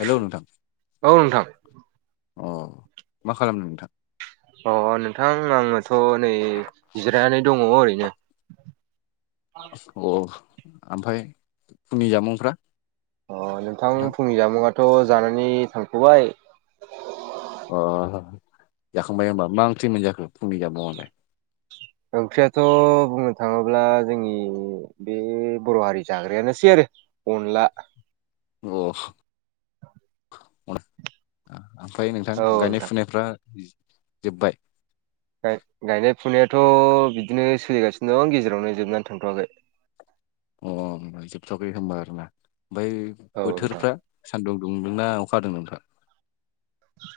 Hello नोंथां औ नोंथां अ मा खालामदो नोंथां अ नोंथां आङोथ' नै जिरायनानै दङ ओरैनो अ आमफाय फुंनि जामुंफ्रा अ नोंथां फुंनि जामुंआथ' जानानै थांफ'बाय अ जाखांबाय होनोमबा मा ओंख्रि मोनजाखो फुंनि जामुंआवलाय ओंख्रियाथ' बुंनो थाङोब्ला जोंनि बे बर' हारि जाग्रायानोसै आरो अनला अ ओमफफ्राय नोंथां औ गायनाय फुनायफ्रा जोब्बाय गायनाय फुनायाथ' बिदिनो सोलिगासिनो दं गेजेरावनो जोबनानै थांथ'वाखै अ जोबथ'बाय होनबाय आरोना ओमफ्राय औ नोंथां बोथोरफ्रा सान्दुं दुंदोंना अखा हादों नोंथां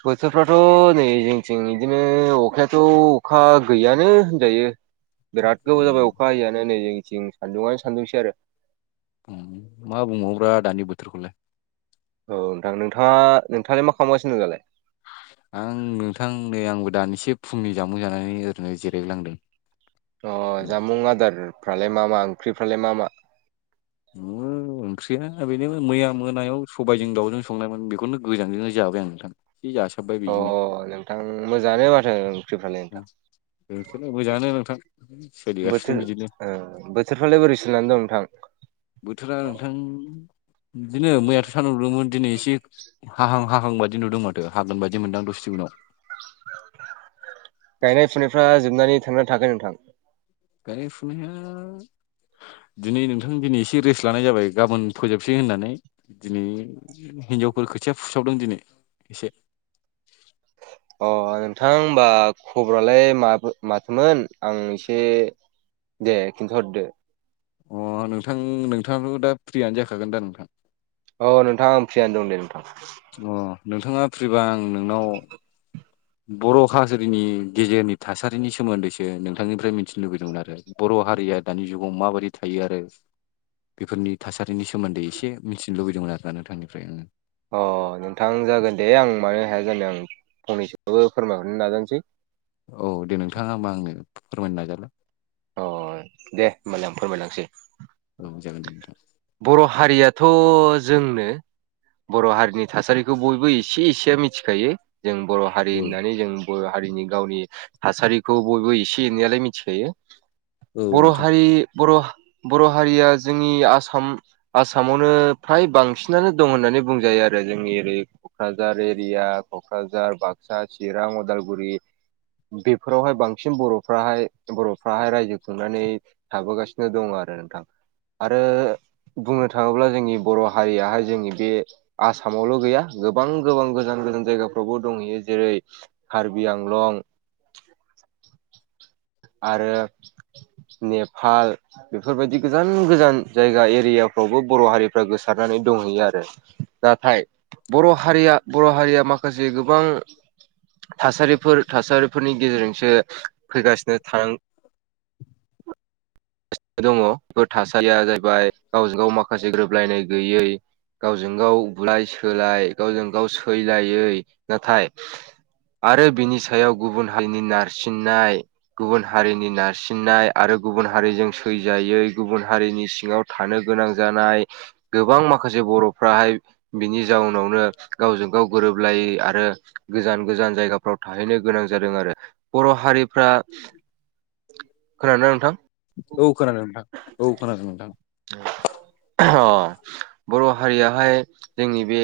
बोथोरफ्राथ' नै जिंथिं बिदिनो अखायाथ' अखा गैयानो होनजायो। [inaudible] बिराद गोबाव जाबाय अखा हियानो नै जोंथिं सान्दुङनो सानदुंसै आरो मा बुंबावोब्रा दानि बोथोरखौलाय औ नोंथां नोंथाङा नोंथाङालाय मा खालामगासिनो दों दालाय? आं नोंथां नै आंबो दानिसे फुंनि जामुं जानानै ओरैनो जिरायलांदों। अ जामुं आदारफ्रालाय मा मा ओंख्रिफ्रालाय मा मा?? उम-' ओंख्रिया बेनो मैया मोनायाव सबायजों दाउजों संनायमोन बेखौनो गोजांजोंनो जाबाय आं नोंथां। जि जासोबबाय-' अ नोंथां मोजाङानो माथो ओंख्रिफ्रालाय नोंथां। जोंथ' मोजाङानो नोंथां सोलिगासिनों बिदिनो [unintelligible] बिसोरफ्रालाय बोरै सोन दं नोंथां। बोथोरा नोंथां बिदिनो मैयाथ' सानदुं दुदोंमोन दिनै एसे हाहां हाहां बायदि नुदों माथो हागोन बायदि मोनदां दसे उनाव गायनाय फुनायफ्रा जोबनानै थांना थागोन नोंथां? गारि फनायहा दिनै नोंथां दिनै एसे रेस्ट लानाय जाबाय गाबोन फोजोबसै होननानै दिनै हिनजावफोर खोथिया फुसावदों दिनै एसे अ नोंथां होनबा खबरालाय म माथोमोन आं एसे दे खिथु हरद अ नोंथां नोंथाङाथ' दा फ्रियानो जाखागोन दा नोंथां? औ नोंथांा आं फियानो दं दे नोंथां। अ नोंथाङा फ्रिबा आं नोंनाव बर' हाजारिनि गेजेरनि थासारिनि सोमोन्दैसो नोंथांनिफ्राय मिथिनो लुुबैदोंमोन आरो। बर' हारिया दानि जुगाव माबायदि थायो आरो। बेफोरनि थासारिनि सोमोन्दै एसे मिथिनो लुबैदोंमोन आरोना नोंथांनिफ्राय आङो अ नोंथां जागोन दे आं मानो हाया जानो आं फंनैसोबाबबो फोरमायहरनो नाजानोसै औ दे नोंथाङा हबा आंनो फोरमायनो नाजालााय। अ दे होनोमबालाय आं फोरमायलांसै औ जागोन दे नोंथां। बर' हारियाथ' जोंनो बर' हारिनि थासारिखौ बेखौ बयबो एसे एसेया मिथिखायो जों बर' हारि औ होननानै जों हारिनि गावनि थासारिखौ बयबो एसे एनैलाय मिथिखायो। औ बर नोंथां हारि बर' हारिया जोंनि आसाम आसाम आसामावनो फ्राय बांसिनानो दं होननानै बुंजायो आरो जोंनि ओरै क'क्राझार एरिया क'क्राझार बाक्सा चिरां अदालगुरि बेफोरावहाय बांसिन बर'फ्राहाय बर'फ्राहाय रायजो खुंनानै थाबोगासिनो दङ आरो नोंथां आरो। बुंनो थाङोब्ला जोंनि बर' हारियाहाय जोंनि बे आसामावल' गैया गोबां गोबां गोजान गोजान जायगाफ्रावबो दंहैयो जेरै कार्बि आंलं आरो नेपाल बेफोरबायदि गोजान गोजान जायगा एरियाफ्रावबो बर' हारिफ्रा गोसारनानै दंहैयो आरो नाथाय बर' हारिया बर' हारिया माखासे गोबां थासारिफोर थासारि फोरनि गेजेरजोंसो फैगासिनो थां [inaudible] दङ बे थासारिया जाहैबाय गावजों गाव माखासे गोरोबलायनाय गैयै गावजों गाव बुलाय सोलाय गावजों गाव सैलायै नाथाय आरो बिनि सायाव गुबुन हारिनि नारसिननाय गुबुन हारिनि नारसिननाय आरो गुबुन हारिजों सैजायै गुबुन हारिनि सिङाव थानो गोनां जानाय गोबां माखासे बर'फ्राहाय बिनि जाउनावनो गावजों गाव गोरोबलायै आरो गोजान गोजान जायगाफ्राव थाहैनो गोनां जादों आरो बर' हारिफ्रा खोनादोंना नोंथां औ खोनादों नोंथां औ खोनादों नोंथां अ 'बर' हारियाहाय जोंनि बे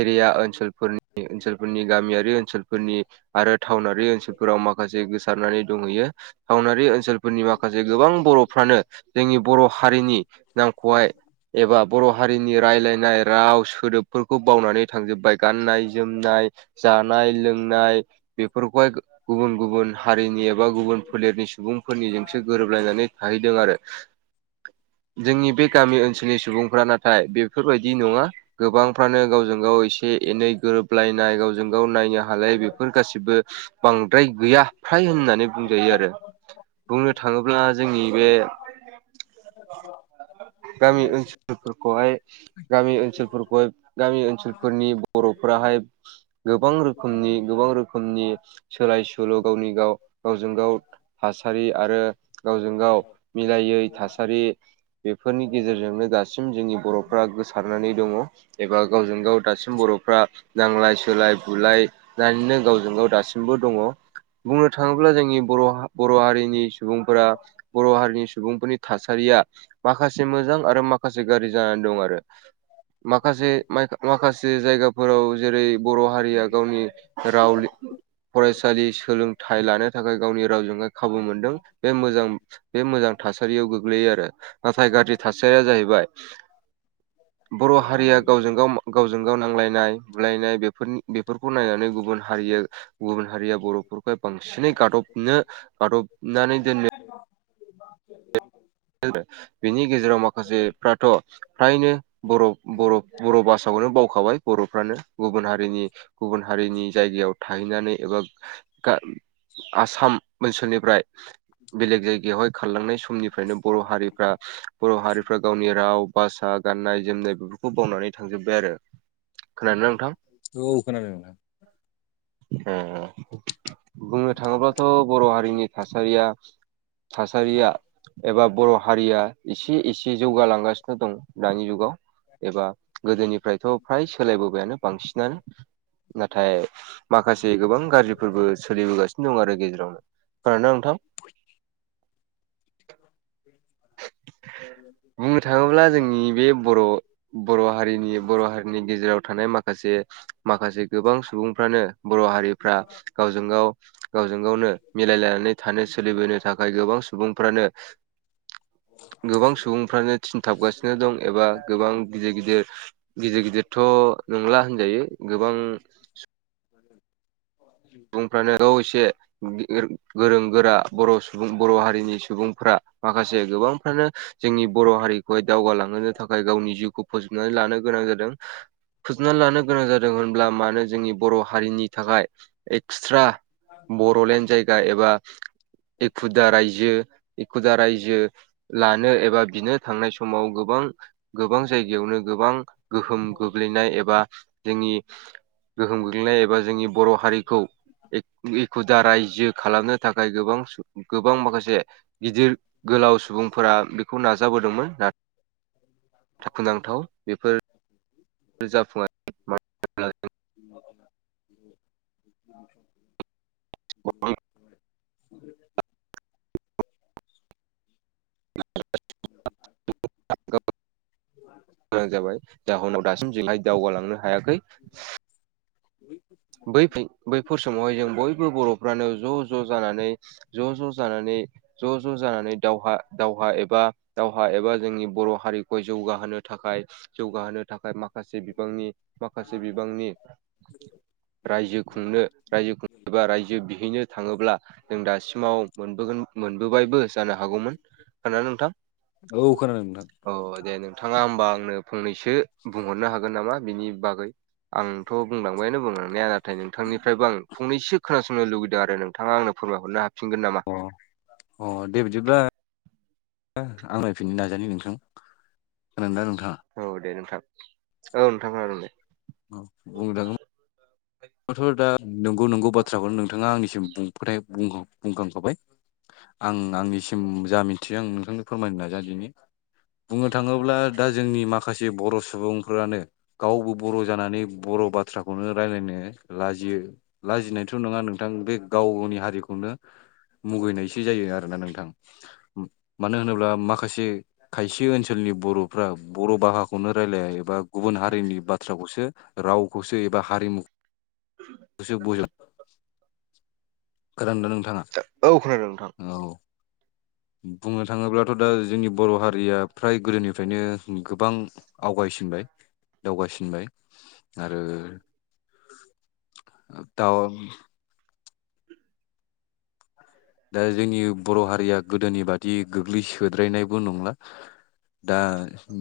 एरिया ओनसोलफोरनि ओनसोलफोरनि गामियारि ओनसोलफोरनि आरो टाउनारि ओनसोलफोराव माखासे गोसारनानै दंहैयो टावनारि ओनसोलफोरनि माखासे गोबां बर'फ्रानो जोंनि बर' हारिनि [unintelligible] एबा बर' हारिनि रायलायनाय राव सोदोबफोरखौ बावनानै थांजोब्बाय गाननाय जोमनाय जानाय लोंनाय बेफोरखौहाय गुबुन गुबुन हारिनि बा गुबुन फोलेरनि सुबुंफोरनि जोंसो गोरोबलायनानै थाहैदों आरो। जोंनि बे गामि ओनसोलनि सुबुंफ्रा नाथाय बे फोरबायदि नङा गोबांफ्रानो गावजों गाव एसे एनै गोरोबलायनाय गावजों गाव नायनो हालाय बेफोर गासिबो बांद्राय गैया फ्राय होननानै बुंजायो आरो। बुंनो थाङोब्ला जोंनि बे [inaudible] गामि ओनसोलफोरखौहाय गामि ओनसोलफोरखौहाय गामि ओनसोलफोरनि बर'फोराहाय गोबां रोखोमनि गोबां रोखोमनि सोलाय सोल' गावनि गाव गावजों गाव थासारि आरो गावजों गाव मिलायै थासारि बेफोरनि गेजेरजोंनो दासिम जोंनि बर'फ्रा गोसारनानै दङ एबा गावजों गाव दासिम बर'फ्रा नांलाय सोलाय बुलाय जायनि गावजों गाव दासिमबो दङ बुंनो थाङोब्ला जोंनि बर' बर' हारिनि सुबुंफोरा बर' हारिनि सुबुंफोरनि थासारिया माखासे मोजां आरो माखासे गाज्रि जानानै दं आरो माखासे माखासे जायगाफोराव जेरै बर' हारिया गावनि राव लि फरायसालि सोलोंथाइ लानो थाखाय गावनि रावजों खाबु मोनदों बे मोजां बे मोजां थासारियाव गोग्लैयो आरो। नाथाय गाज्रि थासारिया जाहैबाय बर' हारिया गावजों गाव गावजों गाव नांलायनाय बुलायनाय बेफोर-बेफोरखौ नायनानै गुबुन हारिया गुबुन हारिया बर'फोरखौ बांसिनै गादबनो गादबनानै दोननो [inaudible] बिनि गेजेराव माखासेफ्राथ' फ्रायनो बर'-बर'-बर' भासाखौनो बावखाबाय बर'फ्रानो गुबुन हारिनि गुबुन हारिनि जायगायाव थाहैनानै एबा गा आसाम ओनसोलनिफ्राय बेलेग जायगायावहाय खारलांनाय समनिफ्रायनो बर' हारिफ्रा बर' हारिफ्रा गावनि राव भासा गाननाय जोमनाय बेफोरखौ बावनानै थांजोब्बाय आरो। खोनादोंना नोंथां औ खोनादों नोंथां अम अम बुंनो थाङोब्लाथ' बर' हारिनि थासारिया थासारिया एबा बर' हारिया एसे एसे जौगालांगासिनो दं दानि जुगाव एबा गोदोनिफ्रायथ' फ्राय सोलायबोबायानो बांसिनानो नाथाय माखासे गोबां गाज्रिफोरबो सोलिबोगासिनो दं आरो गेजेरावनो खोना नोंथां [inaudible] बुंनो थाङोब्ला जोंनि बे बर' बर' हारिनि बर' हा नि गेजेराव थानाय माखासे माखासे गोबां सुबुंफ्रानो बर' हारिफ्रा गावजों गाव गावजों गावनो मिलायलायनानै थानो सोलिबोनो थाखाय गोबां सुबुंफ्रानो गोबां सुबुंफ्रानो थिनथाबगासिनो दं एबा गोबां गिदिर गिदिर गिदिर गिदिर थ' नंला होनजायो गोबां [inaudible] बुंफ्रानो गाव एसे गोरों गोरा बर' सुबुं बर' हारिनि सुबुंफ माखासे गोबांफ्रानो जोंनि बर' हारिखौहाय दावगाालांहोनो थाखाय गावनि जिउखौ फोजोबनानै लानो गोनां जादों। फोजोबना लानो गोनां जादों होनब्ला मानो जोंनि बर' हारिनि थाखाय एक्सट्रा बरड'लेण्ड जायगा एबा एखु दा रायजो एखु दा रायजो लानो एबा बिनो थांनाय समाव गोबां गोबां जायगायावनो गोबां गोहोम गोग्लैनाय एबा जोंनि गोहोम गोग्लैनाय एबा जोंनि बर' हारि एकु दा रायजो खालामनो थाखाय गोबां गोबां माखासे गिदिर गोलाव सुबुंफोरा बेखौ नाजाबोदोंमोन। थाखुनांथाव बेफोर [unintelligible] [unintelligible] [unintelligible] [inaudible] [unintelligible] मोां जाबाय जाहनाव दासिम जोंहाय दावगालांनो हायाखै। [unintelligible] बै बैफोर समावहाय जों बयबो बर'फ्रानो ज' ज' जानानै ज' ज' जानानै ज' ज' जानानै दावहा दावहा एबा दावहा एबा जोंनि बर' हारिखौ जौगाहोनो थाखाय जौगाहोनो थाखाय माखासे बिबांनि माखासे बिबांनि [inaudible] रायजो खुंनो राय खुंनो एबा रायजो बिहैनो थाङोब्ला जों दासिमाव मोनबोगोन मोनबोबायबो जानो हागौमोन खोना नोंथां औखोनानो मोनथां अ दे नोंथाङा होमबा आंनो फंनैसो बुंहरनो हागोन नामा बिनि बागै आंथ' बुंलांबायानो बुं नाया नाथाय नोंथांनिफ्रायबो आं फंनैसोोनासंनो लुगैदों आरो नोंथाङा आंनो फोरमायहरनो हाफिनगोन नामा? अ अ दे बिदिब्ला आं नायफिननो नाजानि नोंथां खोनादों ना नोंथाङा? औ दे नोंथां औ नोंथां आरो दे औ बुंजागोन [unintelligible] दा नंगौ नंगौ बाथ्राखौनो नोंथाङा आंनिसिम फ्राय बुंखां बुंखांखाबाय। आं आंनिसिम जा मिथियो आं नोंथांनो फोरमायनो नाजा दिनि। बुंनो थाङोब्ला दा जोंनि माखासे बर' सुबुंफोरानो गावबो बर' जानानै बर' बाथ्राखौनो रायजलायनो लाजियो लाजिनायथ' नङा नोंथां बे गाव गावनि हारिखौनो मुगैनायसो जायो आरोना नोंथां मानो होनोब्ला माखासे खायसे ओनसोलनि बर'फ्रा बर' भाखौनो रायलाया एबा गुबुन हारिनि बाथ्राखौसो रावखौसो एबा हारिमु गोसो बहायला खोनादोंना नोंथाङा औ खोनादों नोंथां? औ बुंनो थाङोब्लाथ' दा जोंनि बर' हारिया फ्राय गोदोनिफ्रायनो गोबां आवगायसिनबाय दावगासिनबाय आरो दा दा जोंनि बर' हारिया गोदोनि बादि गोग्लैसोद्रायनायबो नंला दा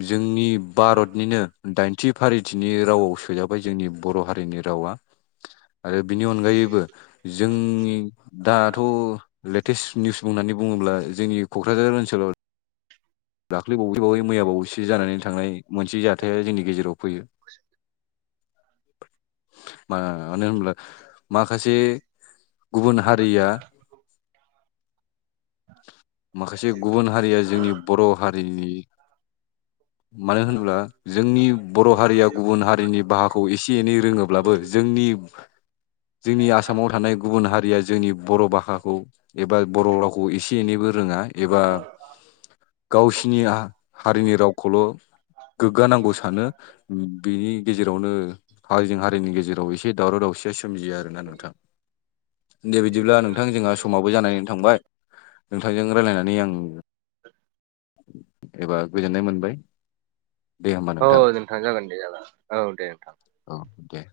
जोंनि भारतनिनो दाइनथि फारिथिनि रावाव सोजाबाय जोंनि बर' हारिनि रावा आरो बिनि अनगायैबो जोंनि दाथ' लेटेस्ट निउस बुंनानै बुङोब्ला जोंनि क'क्राझार ओनसोलाव दाख्लैबावसो बावै मैया बावैसो जानानै थांनाय मोनसे जाथाया जोंनि गेजेराव फैयो मानो होनब्ला माखासे गुबुन हारिया माखासे गुबुन हारिया जोंनि बर' हारिनि मानो होनोब्ला जोंनि बर' हारिया गुबुन हारि हारिनि बाहाखौ एसे एनै रोङोब्लाबो जोंनि जोंनि आसामाव थानाय गुबुन हारिया जोंनि बर' भाषाखौ एबा बर' रावखौ खौ एसे एनैबो रोङा एबा गावसिनि हारिनि रावखौल' गोग्गानांगौ सानो बिनि गेजेरावनो हारिजों हारिनि गेजेराव एसे दावराव दावसियास सोमजियो आरोना नोंथां दे बिदिब्ला नोंथां जोंहा समाबबो जानानैनो थांबाय नोंथांजों रायजलायनानै आं एबा गोजोननाय मोनबाय दे होमबा औ नोंथां जागोन दे जागोन औ दे नोंथां औ दे